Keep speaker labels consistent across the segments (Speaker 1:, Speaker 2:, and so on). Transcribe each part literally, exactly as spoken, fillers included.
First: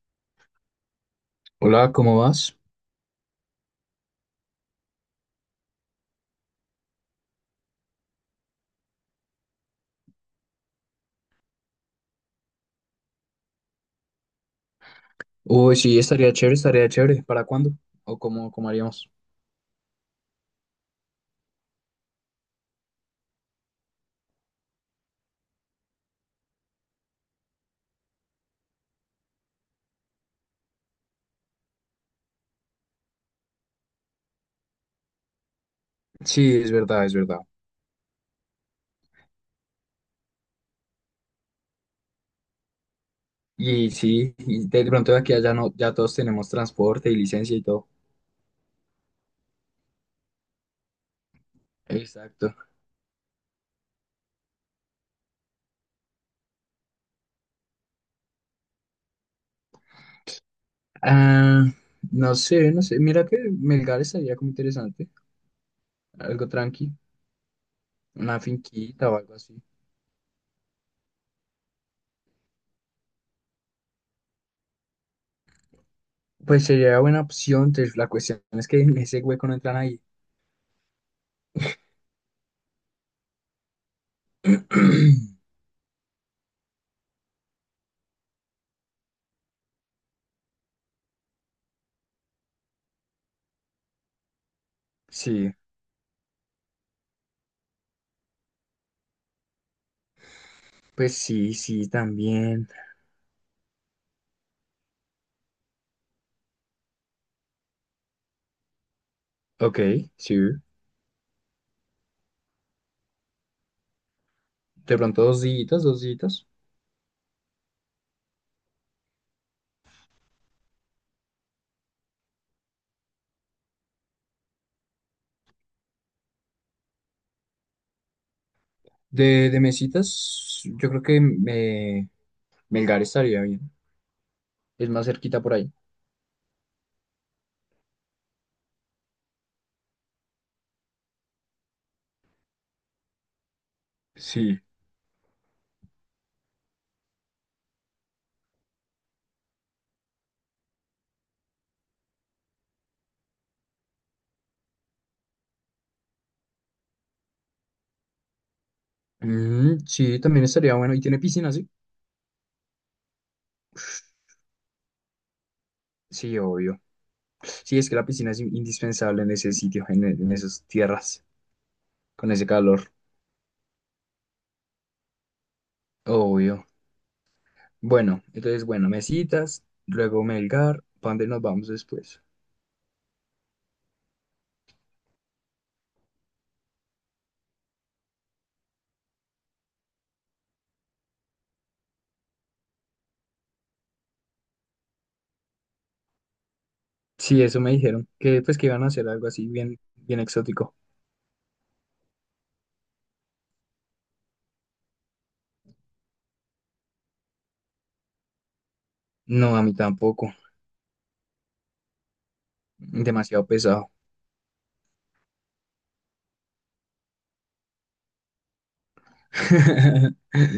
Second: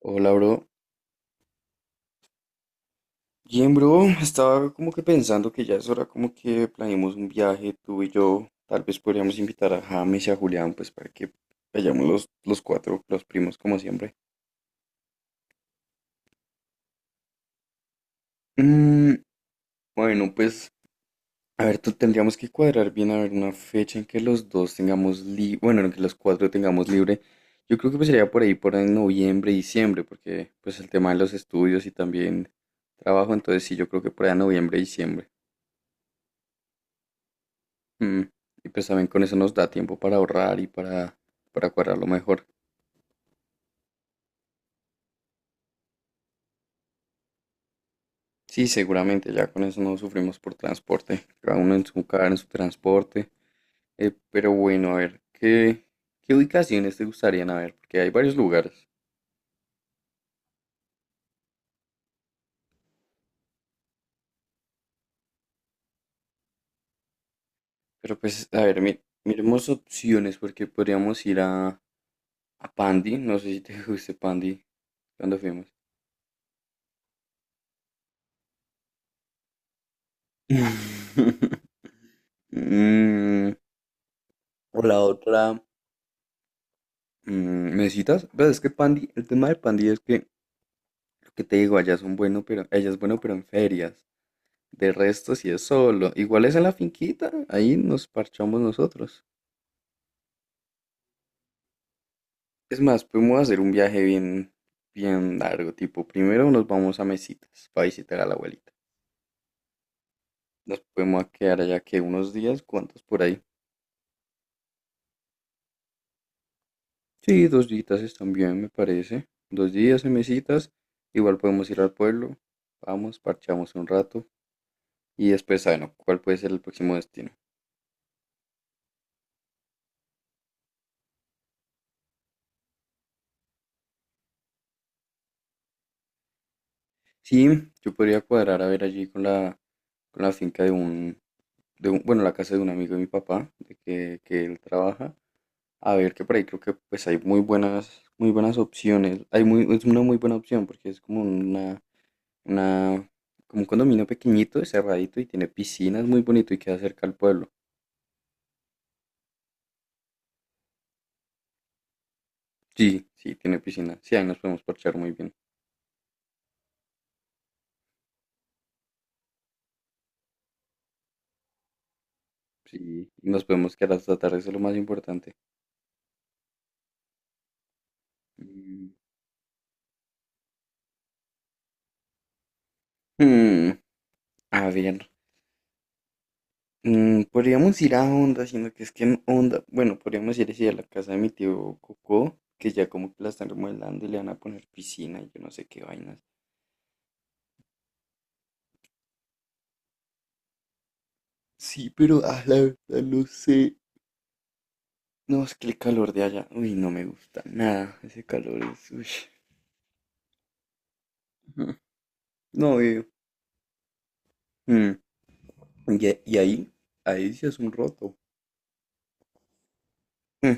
Speaker 1: Hola, bro.
Speaker 2: Hola, ¿cómo vas?
Speaker 1: Bien, bro. Estaba como que pensando que ya es hora como que planeemos un viaje, tú y yo. Tal vez podríamos invitar a James y a Julián, pues para que vayamos los, los cuatro, los primos, como siempre.
Speaker 2: Uy, sí, estaría chévere, estaría chévere. ¿Para cuándo? ¿O cómo, cómo haríamos?
Speaker 1: Mm, bueno, pues, a ver, tú tendríamos que cuadrar bien, a ver, una fecha en que los dos tengamos libre, bueno, en que los cuatro tengamos libre. Yo creo que pues sería por ahí, por en noviembre, diciembre, porque pues el tema de los estudios y también trabajo, entonces sí, yo creo que por ahí en noviembre, diciembre.
Speaker 2: Sí, es verdad, es verdad.
Speaker 1: Mm, Y pues también con eso nos da tiempo para ahorrar y para, para cuadrarlo mejor.
Speaker 2: Y sí, y de pronto de aquí a allá no, ya todos tenemos transporte y licencia y todo.
Speaker 1: Sí, seguramente ya con eso no sufrimos por transporte, cada uno en su carro, en su
Speaker 2: Exacto.
Speaker 1: transporte. Eh, pero bueno, a ver, ¿qué, qué ubicaciones te gustarían? A ver, porque hay varios lugares.
Speaker 2: Ah, no sé, no sé. Mira que Melgar estaría como interesante. Algo tranqui,
Speaker 1: Pero
Speaker 2: una
Speaker 1: pues, a ver, mi-
Speaker 2: finquita o algo así.
Speaker 1: miremos opciones porque podríamos ir a, a Pandi, no sé si te guste Pandi cuando fuimos.
Speaker 2: Pues sería buena opción, entonces la cuestión es que en ese hueco no entran ahí.
Speaker 1: Mm, o la otra, mm, ¿me citas? Pues es que Pandi, el tema de Pandi es que lo que te digo, allá son bueno, pero ella es bueno, pero en ferias. De resto, si
Speaker 2: Sí,
Speaker 1: es solo. Igual es en la finquita, ahí nos parchamos nosotros.
Speaker 2: pues sí, sí, también.
Speaker 1: Es más, podemos hacer un viaje bien, bien largo, tipo, primero nos vamos a Mesitas para visitar a la abuelita.
Speaker 2: Ok, sí.
Speaker 1: Nos podemos quedar allá que unos días, ¿cuántos por ahí?
Speaker 2: De pronto dos días, dos días.
Speaker 1: Sí, dos días están bien, me parece. Dos días en Mesitas, igual podemos ir al pueblo, vamos, parchamos un rato y después, bueno, ¿cuál puede ser el próximo destino?
Speaker 2: De, de mesitas, yo creo que me, Melgar estaría bien. Es más cerquita por ahí.
Speaker 1: Sí, yo podría cuadrar a ver allí con la con la finca de un, de un- bueno, la casa de un amigo de mi papá, de que, que él
Speaker 2: Sí.
Speaker 1: trabaja. A ver, que por ahí creo que pues hay muy buenas, muy buenas opciones. Hay muy, es una muy buena opción porque es como una, una, como un condominio pequeñito, cerradito y tiene piscinas muy bonito y queda cerca al pueblo.
Speaker 2: Mm, sí, también estaría bueno. ¿Y tiene piscina, sí?
Speaker 1: Sí, sí, tiene piscina. Sí, ahí nos podemos parchar muy bien.
Speaker 2: Sí, obvio. Sí, es que la piscina es in- indispensable en ese sitio, en, e- en esas tierras, con ese calor.
Speaker 1: Sí, nos podemos quedar hasta tarde, eso es lo más importante.
Speaker 2: Obvio. Bueno, entonces, bueno,
Speaker 1: Mm.
Speaker 2: mesitas, luego Melgar, ¿para dónde nos vamos después?
Speaker 1: Hmm, a ver, Mm, podríamos ir a Honda, sino que es que en Honda, bueno, podríamos ir así a la casa de mi tío Coco, que ya como que la están remodelando y le van a poner piscina y yo no sé qué vainas.
Speaker 2: Sí, eso me dijeron, que pues que iban a hacer algo así bien, bien exótico.
Speaker 1: Sí, pero ah, la verdad no sé. No, es que el calor de allá, uy, no me gusta nada. Ese calor es, uy,
Speaker 2: No, a mí tampoco.
Speaker 1: mm, no veo.
Speaker 2: Demasiado pesado.
Speaker 1: Mm, Y, a- y ahí, ahí sí es un roto. Mm.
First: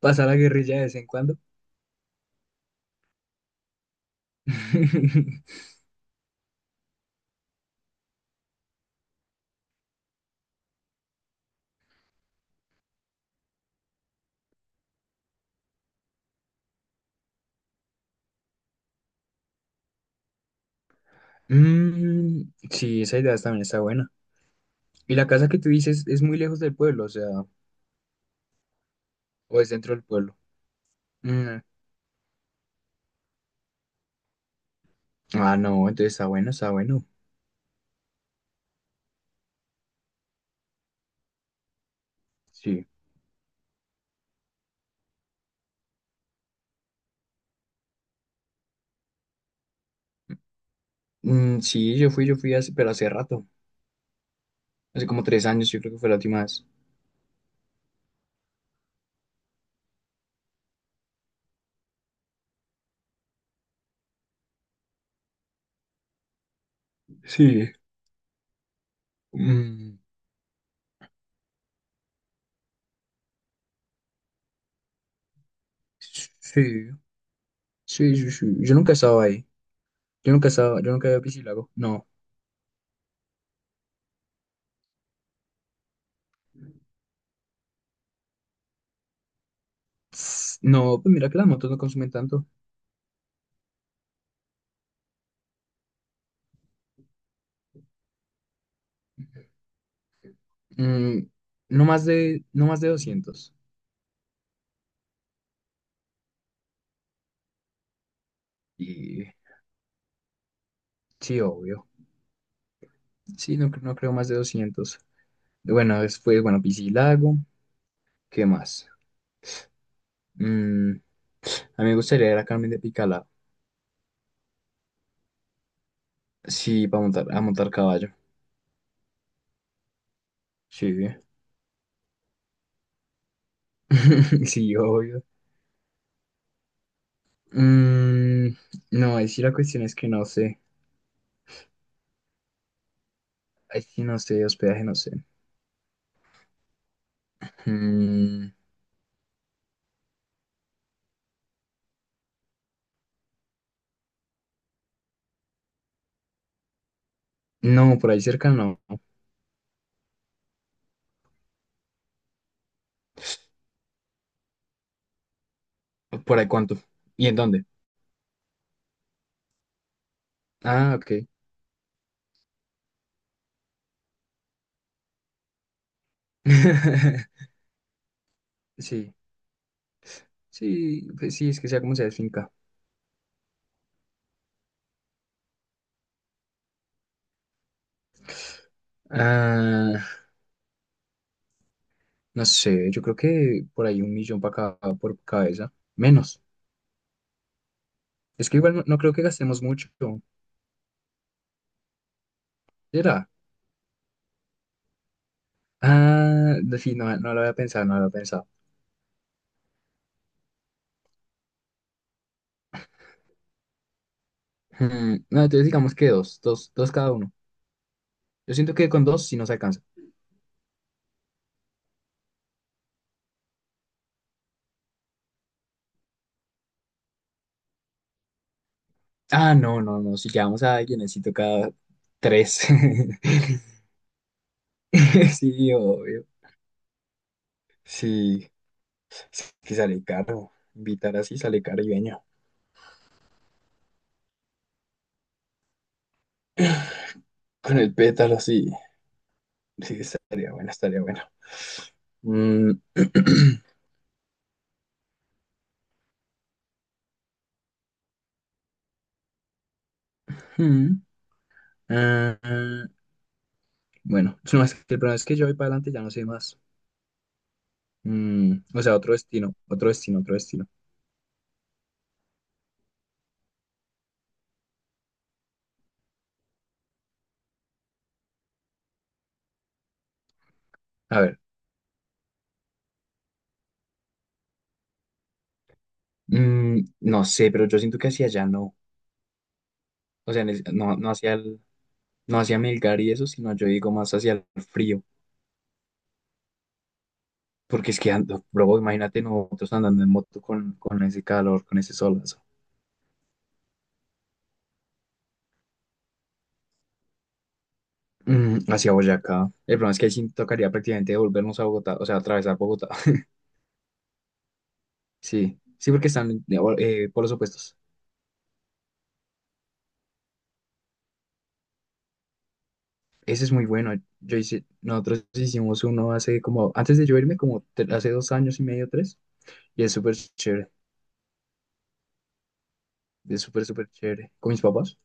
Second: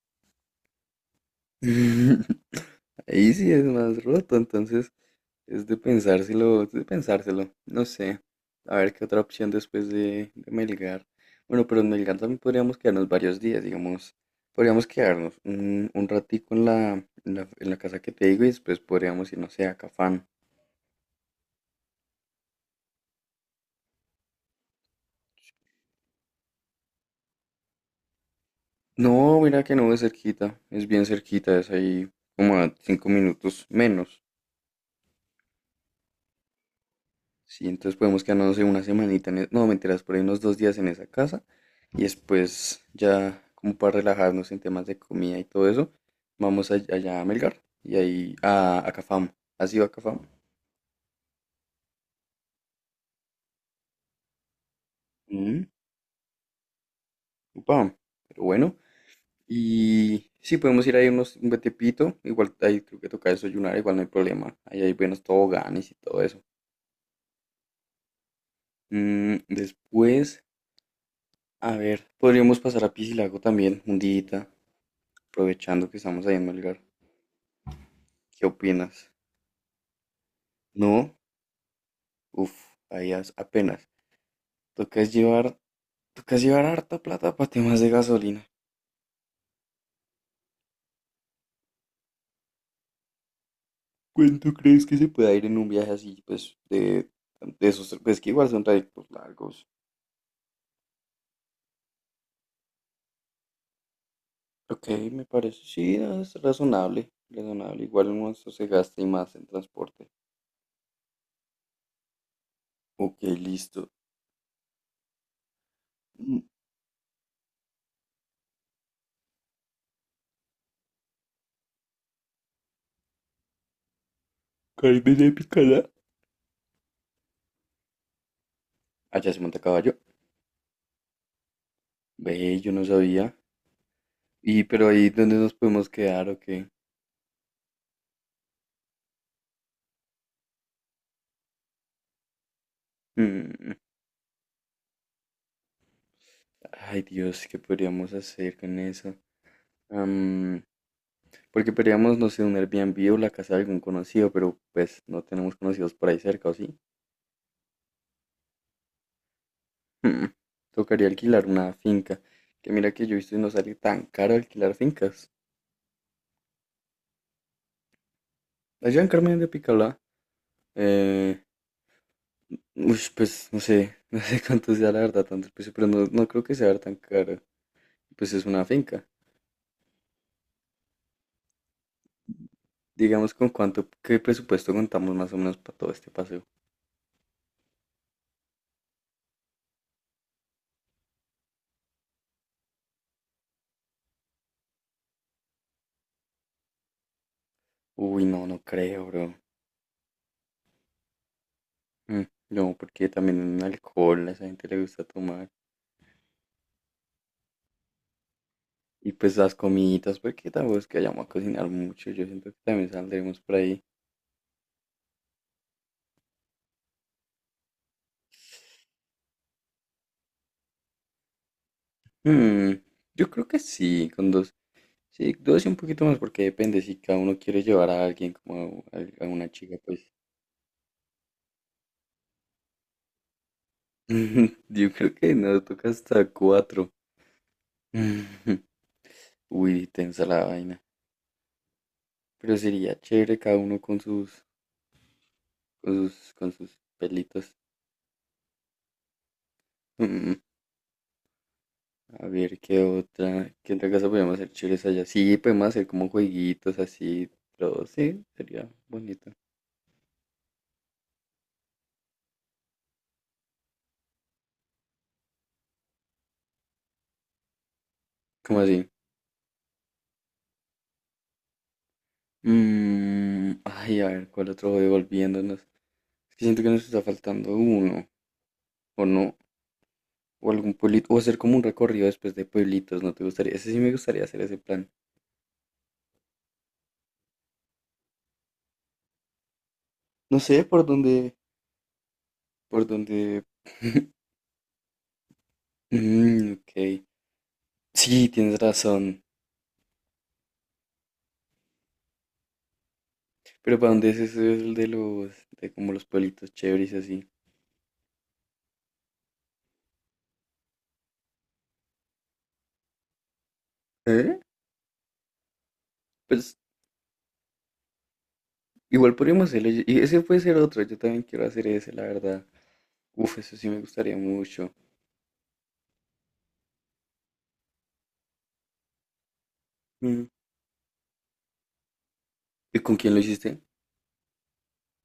Speaker 2: Pasar la guerrilla de vez en cuando.
Speaker 1: Ahí sí es más roto, entonces. Es de pensárselo, es de pensárselo. No sé. A ver qué otra opción después de, de Melgar. Bueno, pero en Melgar también podríamos quedarnos varios días, digamos. Podríamos quedarnos un, un ratico en la, en la, en la casa que te digo y después podríamos ir, no sé, a Cafán.
Speaker 2: Mm, sí, esa idea también está buena. Y la casa que tú dices es muy lejos del pueblo, o sea,
Speaker 1: No,
Speaker 2: o
Speaker 1: mira
Speaker 2: es
Speaker 1: que no
Speaker 2: dentro
Speaker 1: es
Speaker 2: del pueblo.
Speaker 1: cerquita. Es bien cerquita,
Speaker 2: Mm,
Speaker 1: es ahí como a cinco minutos menos.
Speaker 2: Ah, no, entonces está bueno, está bueno.
Speaker 1: Sí, entonces podemos quedarnos no sé, una semanita en... e- No, mentiras, por ahí unos dos días en esa casa. Y después,
Speaker 2: Sí.
Speaker 1: ya como para relajarnos en temas de comida y todo eso, vamos a- allá a Melgar y ahí a, a Cafam. ¿Has ido a Cafam?
Speaker 2: Mm, sí, yo fui, yo fui hace, pero hace rato. Hace como tres
Speaker 1: Mm,
Speaker 2: años, yo creo que fue la última vez.
Speaker 1: Upa, pero bueno. Y sí, podemos ir ahí unos, un buen tiempito. Igual ahí creo que toca desayunar, igual no hay problema. Ahí hay buenos toboganes y todo eso.
Speaker 2: Sí.
Speaker 1: Mm,
Speaker 2: Mm,
Speaker 1: después, a ver, podríamos pasar a Piscilago también, un día, aprovechando que estamos ahí en Melgar.
Speaker 2: sí, sí, sí,
Speaker 1: ¿Qué
Speaker 2: sí. Yo nunca he
Speaker 1: opinas?
Speaker 2: estado ahí. Yo nunca he estado, yo nunca he
Speaker 1: No,
Speaker 2: ido a Piscilago. No.
Speaker 1: uff, ahí as- apenas. Toca es llevar Toca llevar harta plata para temas de gasolina.
Speaker 2: Tss, no, pues mira que las motos no consumen tanto.
Speaker 1: ¿Cuánto crees que se pueda ir en un viaje así, pues, de, de esos, pues que igual son trayectos largos?
Speaker 2: Mm, no más de, no más de doscientos.
Speaker 1: Ok, me parece, sí, no, es razonable, razonable. Igual uno se gasta y
Speaker 2: Y
Speaker 1: más en transporte.
Speaker 2: sí, obvio.
Speaker 1: Ok,
Speaker 2: Sí, no, cre-
Speaker 1: listo.
Speaker 2: no creo más de doscientos. Bueno, después,
Speaker 1: Mm,
Speaker 2: bueno, Piscilago, ¿qué más? Mm, a mí me gustaría ir a Carmen de Picalá.
Speaker 1: Carne de picada.
Speaker 2: Sí, para montar, a montar caballo.
Speaker 1: Allá se monta a caballo.
Speaker 2: Sí,
Speaker 1: Ve, yo no sabía. Y,
Speaker 2: sí,
Speaker 1: pero ahí,
Speaker 2: obvio.
Speaker 1: ¿dónde nos podemos quedar o qué?
Speaker 2: Mm, no, ahí sí la cuestión es que no sé.
Speaker 1: Mm,
Speaker 2: Ahí sí no sé, hospedaje no sé.
Speaker 1: Ay, Dios, ¿qué podríamos
Speaker 2: Mm,
Speaker 1: hacer con eso? Porque podríamos, no sé, un Airbnb o la casa de algún conocido, pero pues no tenemos conocidos por ahí cerca, ¿o sí?
Speaker 2: no, por ahí cerca no.
Speaker 1: Hmm, Tocaría alquilar una finca. Que mira que yo he visto y no sale tan caro alquilar fincas.
Speaker 2: ¿Por ahí cuánto? ¿Y en dónde?
Speaker 1: Allá en Carmen de Picalá,
Speaker 2: Ah, ok.
Speaker 1: eh, ush, pues no sé, no sé cuánto sea la verdad, tanto el precio, pero no, no creo que sea tan caro. Pues es una finca.
Speaker 2: Sí, sí, pues sí, es que sea como sea, es finca.
Speaker 1: Digamos con cuánto, qué presupuesto contamos más o menos para todo este paseo.
Speaker 2: Ah, No sé, yo creo que por ahí un millón para cada, por cabeza. Menos.
Speaker 1: Uy, no,
Speaker 2: Es que
Speaker 1: no
Speaker 2: igual no, no
Speaker 1: creo,
Speaker 2: creo que
Speaker 1: bro.
Speaker 2: gastemos mucho.
Speaker 1: Mm, No, porque
Speaker 2: ¿Será?
Speaker 1: también alcohol, a esa gente le gusta tomar.
Speaker 2: Ah, no, sí, no, no lo había pensado, no lo había pensado.
Speaker 1: Y pues las comiditas, porque tampoco es que vayamos a cocinar mucho. Yo siento que también saldremos por ahí.
Speaker 2: Hmm, no, entonces digamos que dos, dos, dos cada uno. Yo siento que con dos sí nos alcanza.
Speaker 1: Mm, yo creo que sí, con dos. Sí, dos y un poquito más, porque depende si cada uno quiere llevar a alguien como a, a una
Speaker 2: Ah,
Speaker 1: chica,
Speaker 2: no, no,
Speaker 1: pues.
Speaker 2: no, si llamamos a alguien necesito cada tres.
Speaker 1: Yo creo que nos
Speaker 2: Sí,
Speaker 1: toca
Speaker 2: obvio.
Speaker 1: hasta cuatro.
Speaker 2: Sí,
Speaker 1: Uy,
Speaker 2: que sale
Speaker 1: tensa la
Speaker 2: caro.
Speaker 1: vaina.
Speaker 2: Invitar así sale caribeño.
Speaker 1: Pero sería chévere cada uno con sus, con sus, con sus pelitos.
Speaker 2: Con el pétalo, sí. Sí, estaría bueno, estaría bueno.
Speaker 1: A ver,
Speaker 2: Mm,
Speaker 1: ¿qué otra? ¿Qué otra cosa podríamos hacer chéveres allá? Sí, podemos hacer como jueguitos así, pero sí, sería bonito.
Speaker 2: mm. Ah, bueno, no, es que el problema es que yo voy para adelante ya no sé más.
Speaker 1: ¿Cómo
Speaker 2: Mm, o
Speaker 1: así?
Speaker 2: sea, otro destino, otro destino, otro destino.
Speaker 1: Mm, ay, a ver, ¿cuál otro juego? Volviéndonos. Es que siento que nos está faltando uno, o no, o algún pueblito, o
Speaker 2: A
Speaker 1: hacer
Speaker 2: ver,
Speaker 1: como un recorrido después de pueblitos, ¿no te gustaría? Ese sí me gustaría hacer ese plan.
Speaker 2: mm, no sé, pero yo siento que hacia allá no. O
Speaker 1: No
Speaker 2: sea, en es-
Speaker 1: sé por
Speaker 2: no, no
Speaker 1: dónde,
Speaker 2: hacia el, no hacia
Speaker 1: por
Speaker 2: Melgar y eso,
Speaker 1: dónde.
Speaker 2: sino yo digo más hacia el frío.
Speaker 1: Mm, ok.
Speaker 2: Porque es que
Speaker 1: Sí,
Speaker 2: ando,
Speaker 1: tienes
Speaker 2: bro, imagínate
Speaker 1: razón.
Speaker 2: nosotros andando en moto con, con ese calor, con ese solazo.
Speaker 1: Pero ¿para dónde es ese el de los, de como los pueblitos chéveres y así?
Speaker 2: Mm, hacia Boyacá. El problema es que ahí sí tocaría prácticamente volvernos a Bogotá, o sea, atravesar Bogotá.
Speaker 1: ¿Eh?
Speaker 2: Sí, sí, porque están
Speaker 1: Pues
Speaker 2: eh, por los opuestos.
Speaker 1: igual podríamos hacerlo. Y y ese puede ser otro. Yo también quiero hacer ese, la verdad. Uf,
Speaker 2: Ese es
Speaker 1: eso
Speaker 2: muy
Speaker 1: sí me
Speaker 2: bueno.
Speaker 1: gustaría
Speaker 2: Yo hice,
Speaker 1: mucho.
Speaker 2: nosotros hicimos uno hace como, antes de yo irme, como te- hace dos años y medio, tres, y es súper
Speaker 1: Mm,
Speaker 2: chévere,
Speaker 1: ¿Y con quién lo
Speaker 2: es
Speaker 1: hiciste?
Speaker 2: súper, súper chévere. ¿Con mis papás?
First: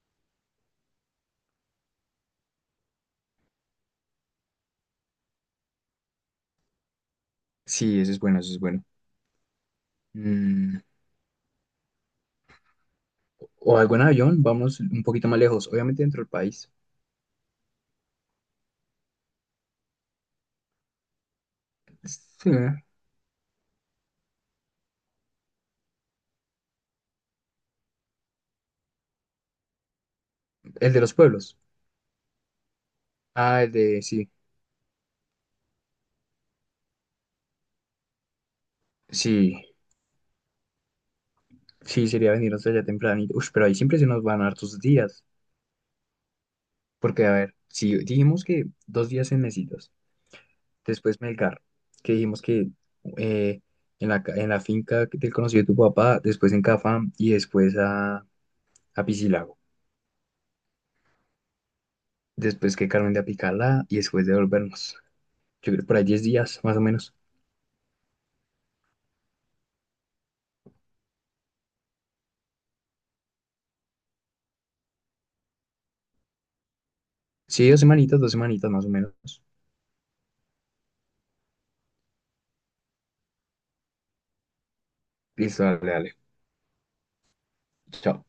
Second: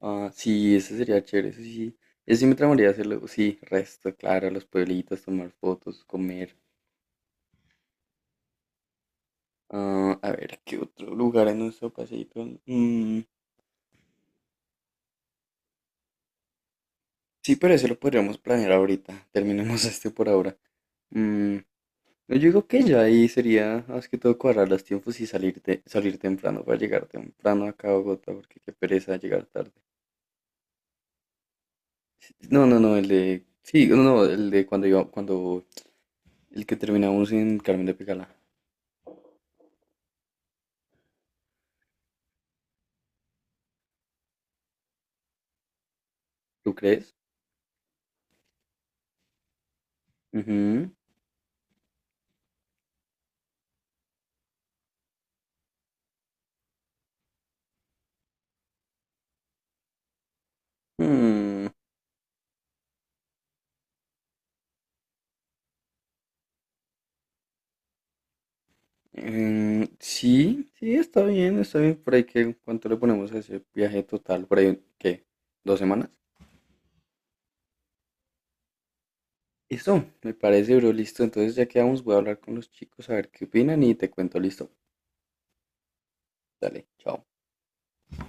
Speaker 1: Ah, sí, ese sería chévere. Ese sí. Ese sí me tramaría hacerlo. Sí, resto, claro. Los pueblitos, tomar fotos, comer.
Speaker 2: Sí, ese es bueno, ese es bueno.
Speaker 1: Ah, a ver, ¿qué
Speaker 2: Mm,
Speaker 1: otro lugar en nuestro paseíto? Mm,
Speaker 2: o algo en avión, vamos un poquito más lejos, obviamente dentro del país.
Speaker 1: sí, pero eso lo podríamos planear ahorita. Terminemos este por ahora. Mm, no, yo
Speaker 2: Sí,
Speaker 1: digo
Speaker 2: ¿eh?
Speaker 1: que ya ahí sería más que todo cuadrar los tiempos y salirte, salir temprano para llegar temprano acá a Bogotá, porque qué pereza llegar tarde.
Speaker 2: El de los pueblos.
Speaker 1: No, no, no, el de.
Speaker 2: Ah, el
Speaker 1: Sí, no,
Speaker 2: de,
Speaker 1: no,
Speaker 2: sí,
Speaker 1: el de cuando iba, cuando. El que terminamos en Carmen de Pegala.
Speaker 2: sí, sí, sería venir hasta allá tempranito. Uy, pero ahí siempre se nos van hartos días,
Speaker 1: ¿Tú crees?
Speaker 2: porque a ver, si dijimos que dos días en mesitas.
Speaker 1: Ujú.
Speaker 2: Después Melgar, que dijimos que eh, en la, ca- en la finca del conocido de tu papá, después en Cafam y después a, a Piscilago.
Speaker 1: Mm,
Speaker 2: Después que Carmen de Apicalá y después de volvernos. Yo creo por ahí diez días, más o menos.
Speaker 1: em, sí, sí, está bien, está bien. Por ahí que, ¿cuánto le ponemos a ese viaje total? Por ahí, ¿qué? ¿Dos semanas?
Speaker 2: Sí, dos semanitas, dos semanitas más o menos.
Speaker 1: Eso, me parece, bro, listo. Entonces ya quedamos, voy a hablar con los chicos a ver qué opinan y te cuento, listo.
Speaker 2: Listo, dale, dale.
Speaker 1: Dale, chao.
Speaker 2: Chao.